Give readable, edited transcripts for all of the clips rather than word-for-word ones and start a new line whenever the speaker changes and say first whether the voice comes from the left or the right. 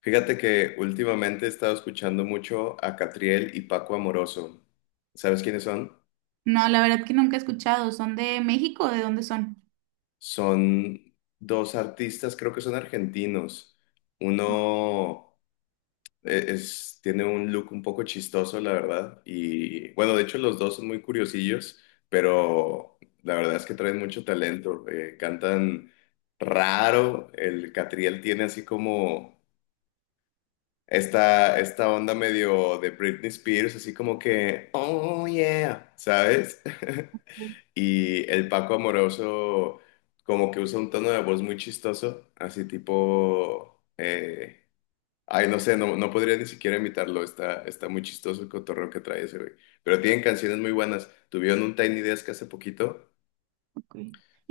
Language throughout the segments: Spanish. left: Fíjate que últimamente he estado escuchando mucho a Catriel y Paco Amoroso. ¿Sabes quiénes son?
right: No, la verdad que nunca he escuchado. ¿Son de México? O ¿de dónde son?
left: Son dos artistas, creo que son argentinos. Uno es, tiene un look un poco chistoso, la verdad. Y bueno, de hecho los dos son muy curiosillos, pero la verdad es que traen mucho talento. Cantan raro. El Catriel tiene así como... Esta onda medio de Britney Spears, así como que, oh yeah, ¿sabes?
right: Mm,
left: Y el Paco Amoroso como que usa un tono de voz muy chistoso, así tipo, ay, no sé, no, no podría ni siquiera imitarlo, está, está muy chistoso el cotorreo que trae ese güey. Pero tienen canciones muy buenas, tuvieron un Tiny Desk hace poquito,
right: ok.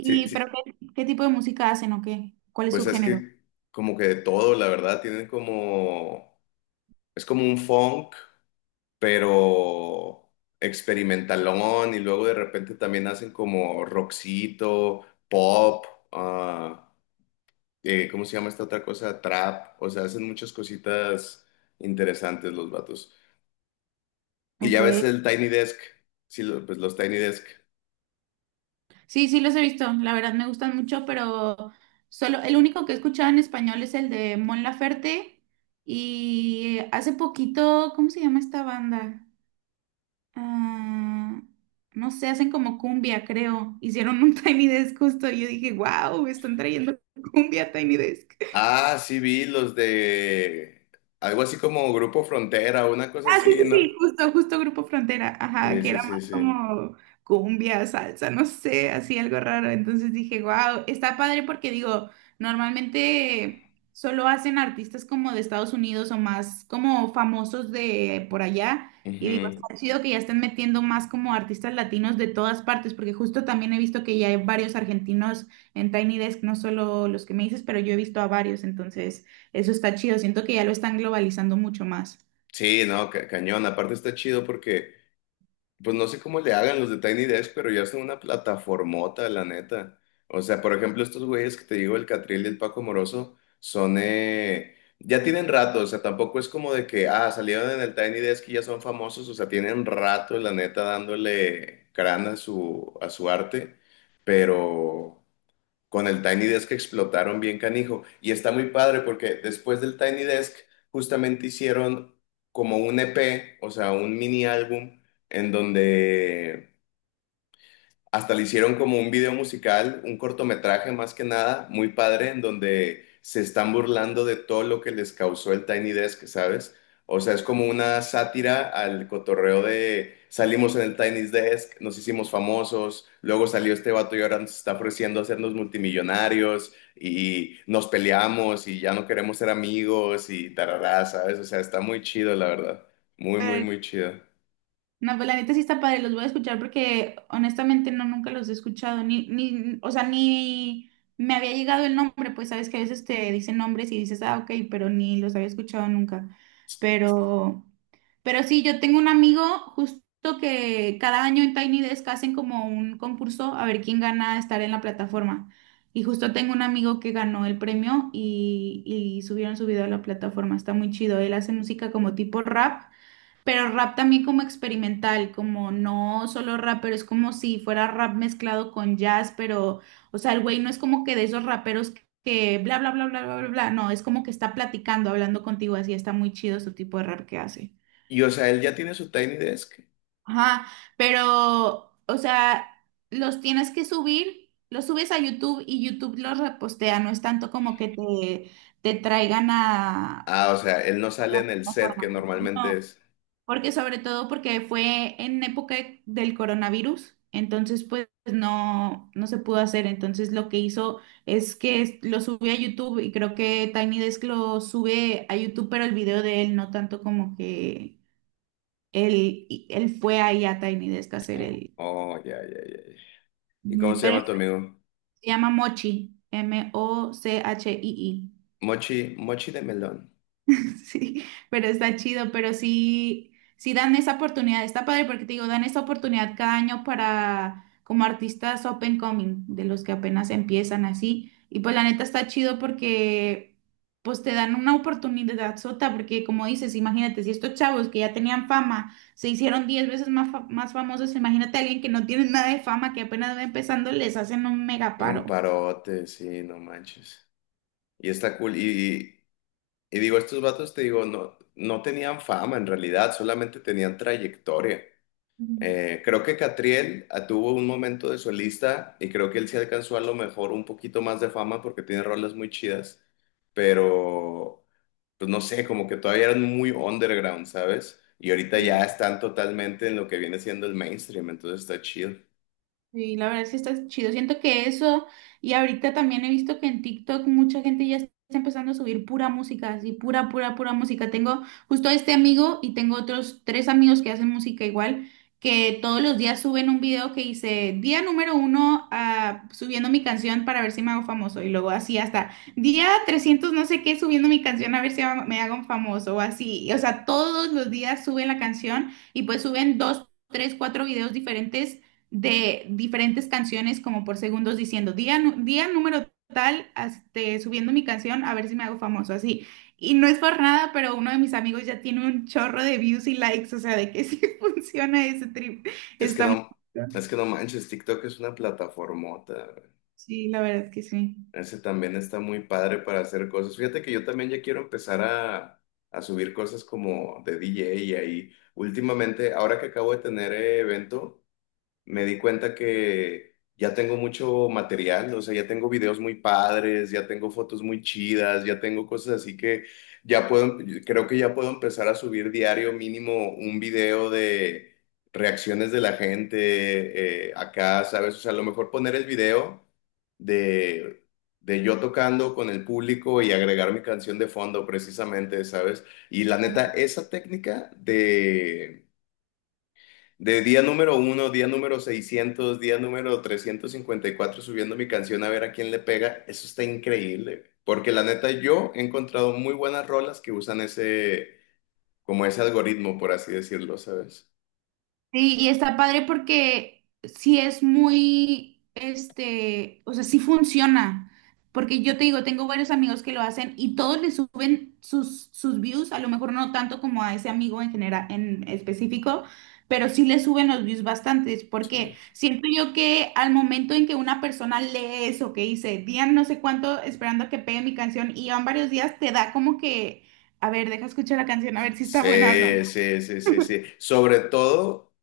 left: sí,
right: pero
left: sí,
right: qué tipo de música hacen o qué? ¿Cuál es
left: pues
right: su
left: es
right: género?
left: que como que de todo, la verdad, tienen como, es como un funk pero experimentalón y luego de repente también hacen como rockcito, pop, ah, ¿cómo se llama esta otra cosa? Trap, o sea, hacen muchas cositas interesantes los vatos. Y ya
right: Ok.
left: ves el Tiny Desk, sí, pues los Tiny Desk.
right: Sí, sí los he visto. La verdad me gustan mucho, pero solo el único que he escuchado en español es el de Mon Laferte y hace poquito, ¿cómo se llama esta banda? Ah, no sé, hacen como cumbia, creo. Hicieron un Tiny Desk justo y yo dije, wow, están trayendo cumbia a Tiny Desk.
left: Ah, sí vi los de algo así como Grupo Frontera, una cosa
right: Ah, sí,
left: así,
right: sí,
left: ¿no?
right: sí, justo Grupo Frontera, ajá,
left: Sí,
right: que
left: sí,
right: era
left: sí,
right: más
left: sí.
right: como cumbia, salsa, no sé, así algo raro. Entonces dije, wow, está padre porque digo, normalmente solo hacen artistas como de Estados Unidos o más como famosos de por allá. Y digo,
left: Ujú.
right: está chido que ya estén metiendo más como artistas latinos de todas partes, porque justo también he visto que ya hay varios argentinos en Tiny Desk, no solo los que me dices, pero yo he visto a varios, entonces eso está chido, siento que ya lo están globalizando mucho más.
left: Sí, no, cañón. Aparte está chido porque pues no sé cómo le hagan los de Tiny Desk, pero ya son una plataformota, la neta. O sea, por ejemplo, estos güeyes que te digo, el Catril y el Paco Moroso, son, ya tienen rato, o sea, tampoco es como de que, ah, salieron en el Tiny Desk y ya son famosos, o sea, tienen rato, la neta, dándole crán a su arte, pero con el Tiny Desk explotaron bien canijo. Y está muy padre porque después del Tiny Desk justamente hicieron como un EP, o sea, un mini álbum en donde hasta le hicieron como un video musical, un cortometraje más que nada, muy padre, en donde se están burlando de todo lo que les causó el Tiny Desk, ¿sabes? O sea, es como una sátira al cotorreo de salimos en el Tiny Desk, nos hicimos famosos, luego salió este vato y ahora nos está ofreciendo hacernos multimillonarios y nos peleamos y ya no queremos ser amigos y tarará, ¿sabes? O sea, está muy chido, la verdad. Muy, muy, muy chido.
right: No, pues la neta sí está padre, los voy a escuchar porque honestamente no, nunca los he escuchado, ni, o sea, ni me había llegado el nombre, pues sabes que a veces te dicen nombres y dices, ah, ok, pero ni los había escuchado nunca. Pero, pero sí, yo tengo un amigo justo que cada año en Tiny Desk hacen como un concurso a ver quién gana estar en la plataforma. Y justo tengo un amigo que ganó el premio y subieron su video a la plataforma, está muy chido, él hace música como tipo rap. Pero rap también como experimental, como no solo rap, pero es como si fuera rap mezclado con jazz, pero, o sea, el güey no es como que de esos raperos que bla, bla, bla, bla, bla, bla, bla, no, es como que está platicando, hablando contigo, así está muy chido su tipo de rap que hace.
left: Y o sea, él ya tiene su Tiny Desk.
right: Ajá, pero, o sea, los tienes que subir, los subes a YouTube y YouTube los repostea, no es tanto como que te traigan a
left: Ah, o sea, él no
right: a
left: sale
right: la
left: en el set que
right: plataforma.
left: normalmente
right: No.
left: es.
right: Porque sobre todo porque fue en época del coronavirus, entonces pues no, no se pudo hacer. Entonces lo que hizo es que lo subió a YouTube y creo que Tiny Desk lo sube a YouTube, pero el video de él no tanto como que él fue ahí a Tiny Desk a hacer el.
left: Oh, ya, ya, ya, ya. ¿Y cómo
right: Ujú,
left: se
right: pero
left: llama tu amigo?
right: se llama Mochi, Mochii.
left: Mochi, Mochi de melón.
right: Sí, pero está chido, pero sí, sí dan esa oportunidad, está padre porque te digo, dan esa oportunidad cada año para como artistas open coming, de los que apenas empiezan así, y pues la neta está chido porque pues te dan una oportunidad sota, porque como dices, imagínate, si estos chavos que ya tenían fama se hicieron 10 veces más, más famosos, imagínate a alguien que no tiene nada de fama, que apenas va empezando, les hacen un mega
left: Un
right: paro.
left: parote, sí, no manches. Y está cool. Y digo, estos vatos, te digo, no, no tenían fama en realidad, solamente tenían trayectoria.
right: Mm,
left: Creo que Catriel tuvo un momento de solista y creo que él sí alcanzó a lo mejor un poquito más de fama porque tiene rolas muy chidas, pero pues no sé, como que todavía eran muy underground, ¿sabes? Y ahorita
right: sí.
left: ya están totalmente en lo que viene siendo el mainstream, entonces está chido.
right: Sí, la verdad es que está chido. Siento que eso, y ahorita también he visto que en TikTok mucha gente ya está empezando a subir pura música, así pura, pura, pura música. Tengo justo a este amigo y tengo otros tres amigos que hacen música igual, que todos los días suben un video que dice día número 1 subiendo mi canción para ver si me hago famoso. Y luego así hasta día 300 no sé qué subiendo mi canción a ver si me hago un famoso o así. O sea, todos los días suben la canción y pues suben dos, tres, cuatro videos diferentes de diferentes canciones como por segundos diciendo día, día número tal, este, subiendo mi canción a ver si me hago famoso, así. Y no es por nada, pero uno de mis amigos ya tiene un chorro de views y likes, o sea, de que sí funciona ese trip.
left: Es que
right: Está
left: no,
right: muy,
left: es que no manches, TikTok es una plataformota, güey.
right: sí, la verdad que sí.
left: Ese también está muy padre para hacer cosas. Fíjate que yo también ya quiero empezar a subir cosas como de DJ y ahí. Últimamente, ahora que acabo de tener evento, me di cuenta que ya tengo mucho material, o sea, ya tengo videos muy padres, ya tengo fotos muy chidas, ya tengo cosas así que ya puedo, creo que ya puedo empezar a subir diario mínimo un video de reacciones de la gente acá, ¿sabes? O sea, a lo mejor poner el video de, de yo tocando con el público y agregar mi canción de fondo precisamente, ¿sabes? Y la neta, esa técnica de día número uno, día número 600, día número 354 subiendo mi canción a ver a quién le pega, eso está increíble. Porque la neta, yo he encontrado muy buenas rolas que usan ese, como ese algoritmo, por así decirlo, ¿sabes?
right: Sí, y está padre porque sí es muy, este, o sea, sí funciona. Porque yo te digo, tengo varios amigos que lo hacen y todos le suben sus, sus views, a lo mejor no tanto como a ese amigo en general, en específico, pero sí le suben los views bastantes, porque siento yo que al momento en que una persona lee eso que dice, día no sé cuánto esperando a que pegue mi canción y van varios días, te da como que, a ver, deja escuchar la canción, a ver si está buena o
left: Sí,
right: no.
left: sí, sí, sí, sí, sí. Sobre todo,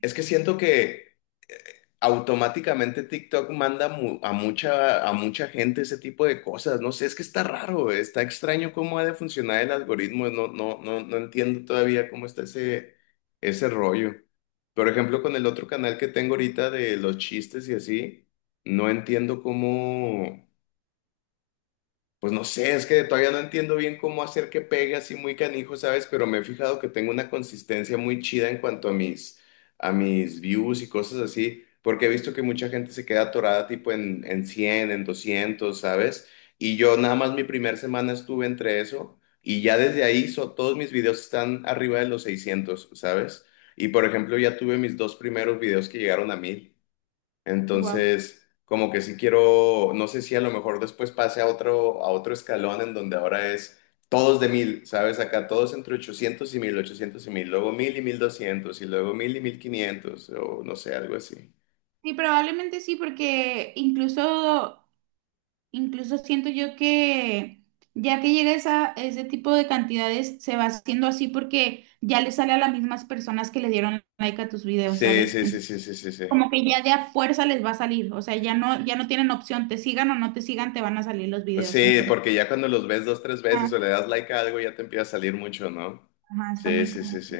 left: es que siento que automáticamente TikTok manda a mucha gente ese tipo de cosas. No sé, es que está raro, está extraño cómo ha de funcionar el algoritmo. No, no, no, no entiendo todavía cómo está ese, ese rollo. Por ejemplo, con el otro canal que tengo ahorita de los chistes y así, no entiendo cómo. Pues no sé, es que todavía no entiendo bien cómo hacer que pegue así muy canijo, ¿sabes? Pero me he fijado que tengo una consistencia muy chida en cuanto a mis views y cosas así, porque he visto que mucha gente se queda atorada tipo en 100, en 200, ¿sabes? Y yo nada más mi primera semana estuve entre eso y ya desde ahí todos mis videos están arriba de los 600, ¿sabes? Y por ejemplo ya tuve mis dos primeros videos que llegaron a 1,000.
right: Guau.
left: Entonces, como que sí quiero, no sé si a lo mejor después pase a otro escalón en donde ahora es todos de 1,000, ¿sabes? Acá todos entre 800 y 1,000, 800 y mil, luego 1,000 y 1,200 y luego 1,000 y 1,500 o no sé, algo así.
right: Sí, probablemente sí, porque incluso siento yo que ya que llega esa, ese tipo de cantidades, se va haciendo así porque ya le sale a las mismas personas que le dieron like a tus videos,
left: Sí,
right: ¿sabes?
left: sí, sí,
right: Entonces,
left: sí, sí, sí, sí.
right: como que ya de a fuerza les va a salir, o sea, ya no tienen opción, te sigan o no te sigan, te van a salir los videos.
left: Sí,
right: Entonces,
left: porque ya cuando los ves dos, tres veces o le
right: ah,
left: das like a algo ya te empieza a salir mucho, ¿no?
right: ajá, está
left: Sí,
right: muy
left: sí, sí,
right: cómodo.
left: sí.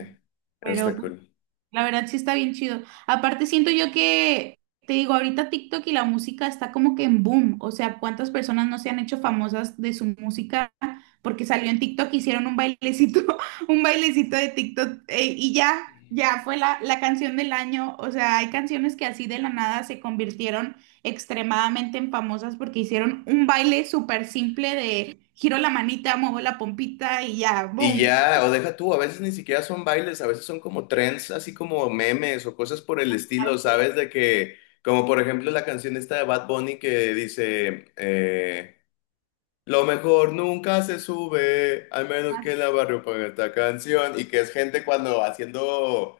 left: Eso
right: Pero
left: está
right: pues,
left: cool.
right: la verdad sí está bien chido. Aparte siento yo que, te digo, ahorita TikTok y la música está como que en boom. O sea, ¿cuántas personas no se han hecho famosas de su música? Porque salió en TikTok, hicieron un bailecito, un bailecito de TikTok y ya, ya fue la canción del año. O sea, hay canciones que así de la nada se convirtieron extremadamente en famosas porque hicieron un baile súper simple de giro la manita, muevo la pompita y ya,
left: Y
right: boom.
left: ya, o deja tú, a veces ni siquiera son bailes, a veces son como trends, así como memes o cosas por el estilo,
right: Así.
left: ¿sabes? De que, como por ejemplo la canción esta de Bad Bunny que dice, lo mejor nunca se sube, al menos que la barrio ponga esta canción. Y que es gente cuando haciendo,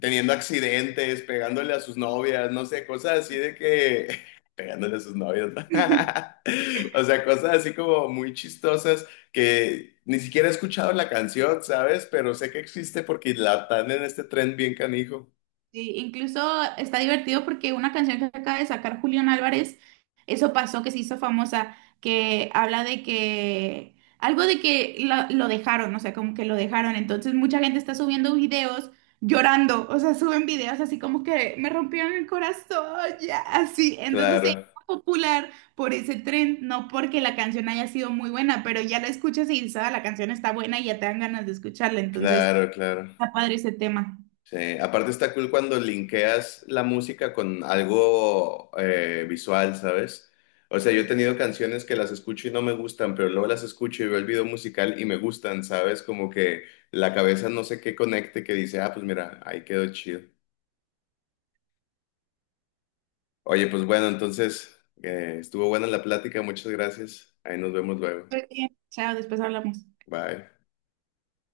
left: teniendo accidentes, pegándole a sus novias, no sé, cosas así de que, pegándole a sus novias, ¿no? O sea, cosas así como muy chistosas que ni siquiera he escuchado la canción, ¿sabes? Pero sé que existe porque la están en este tren bien canijo.
right: Sí, incluso está divertido porque una canción que acaba de sacar Julián Álvarez, eso pasó que se hizo famosa, que habla de que algo de que lo, dejaron, o sea, como que lo dejaron. Entonces mucha gente está subiendo videos llorando, o sea, suben videos así como que me rompieron el corazón, ya, así. Entonces se
left: Claro,
right: hizo popular por ese tren, no porque la canción haya sido muy buena, pero ya la escuchas y dices: "Ah, la canción está buena y ya te dan ganas de escucharla". Entonces
left: claro, claro.
right: está padre ese tema.
left: Sí, aparte está cool cuando linkeas la música con algo visual, ¿sabes? O sea, yo he tenido canciones que las escucho y no me gustan, pero luego las escucho y veo el video musical y me gustan, ¿sabes? Como que la cabeza no sé qué conecte que dice, ah, pues mira, ahí quedó chido. Oye, pues bueno, entonces estuvo buena la plática, muchas gracias. Ahí nos vemos luego.
right: Muy bien. Chao, después hablamos.
left: Bye.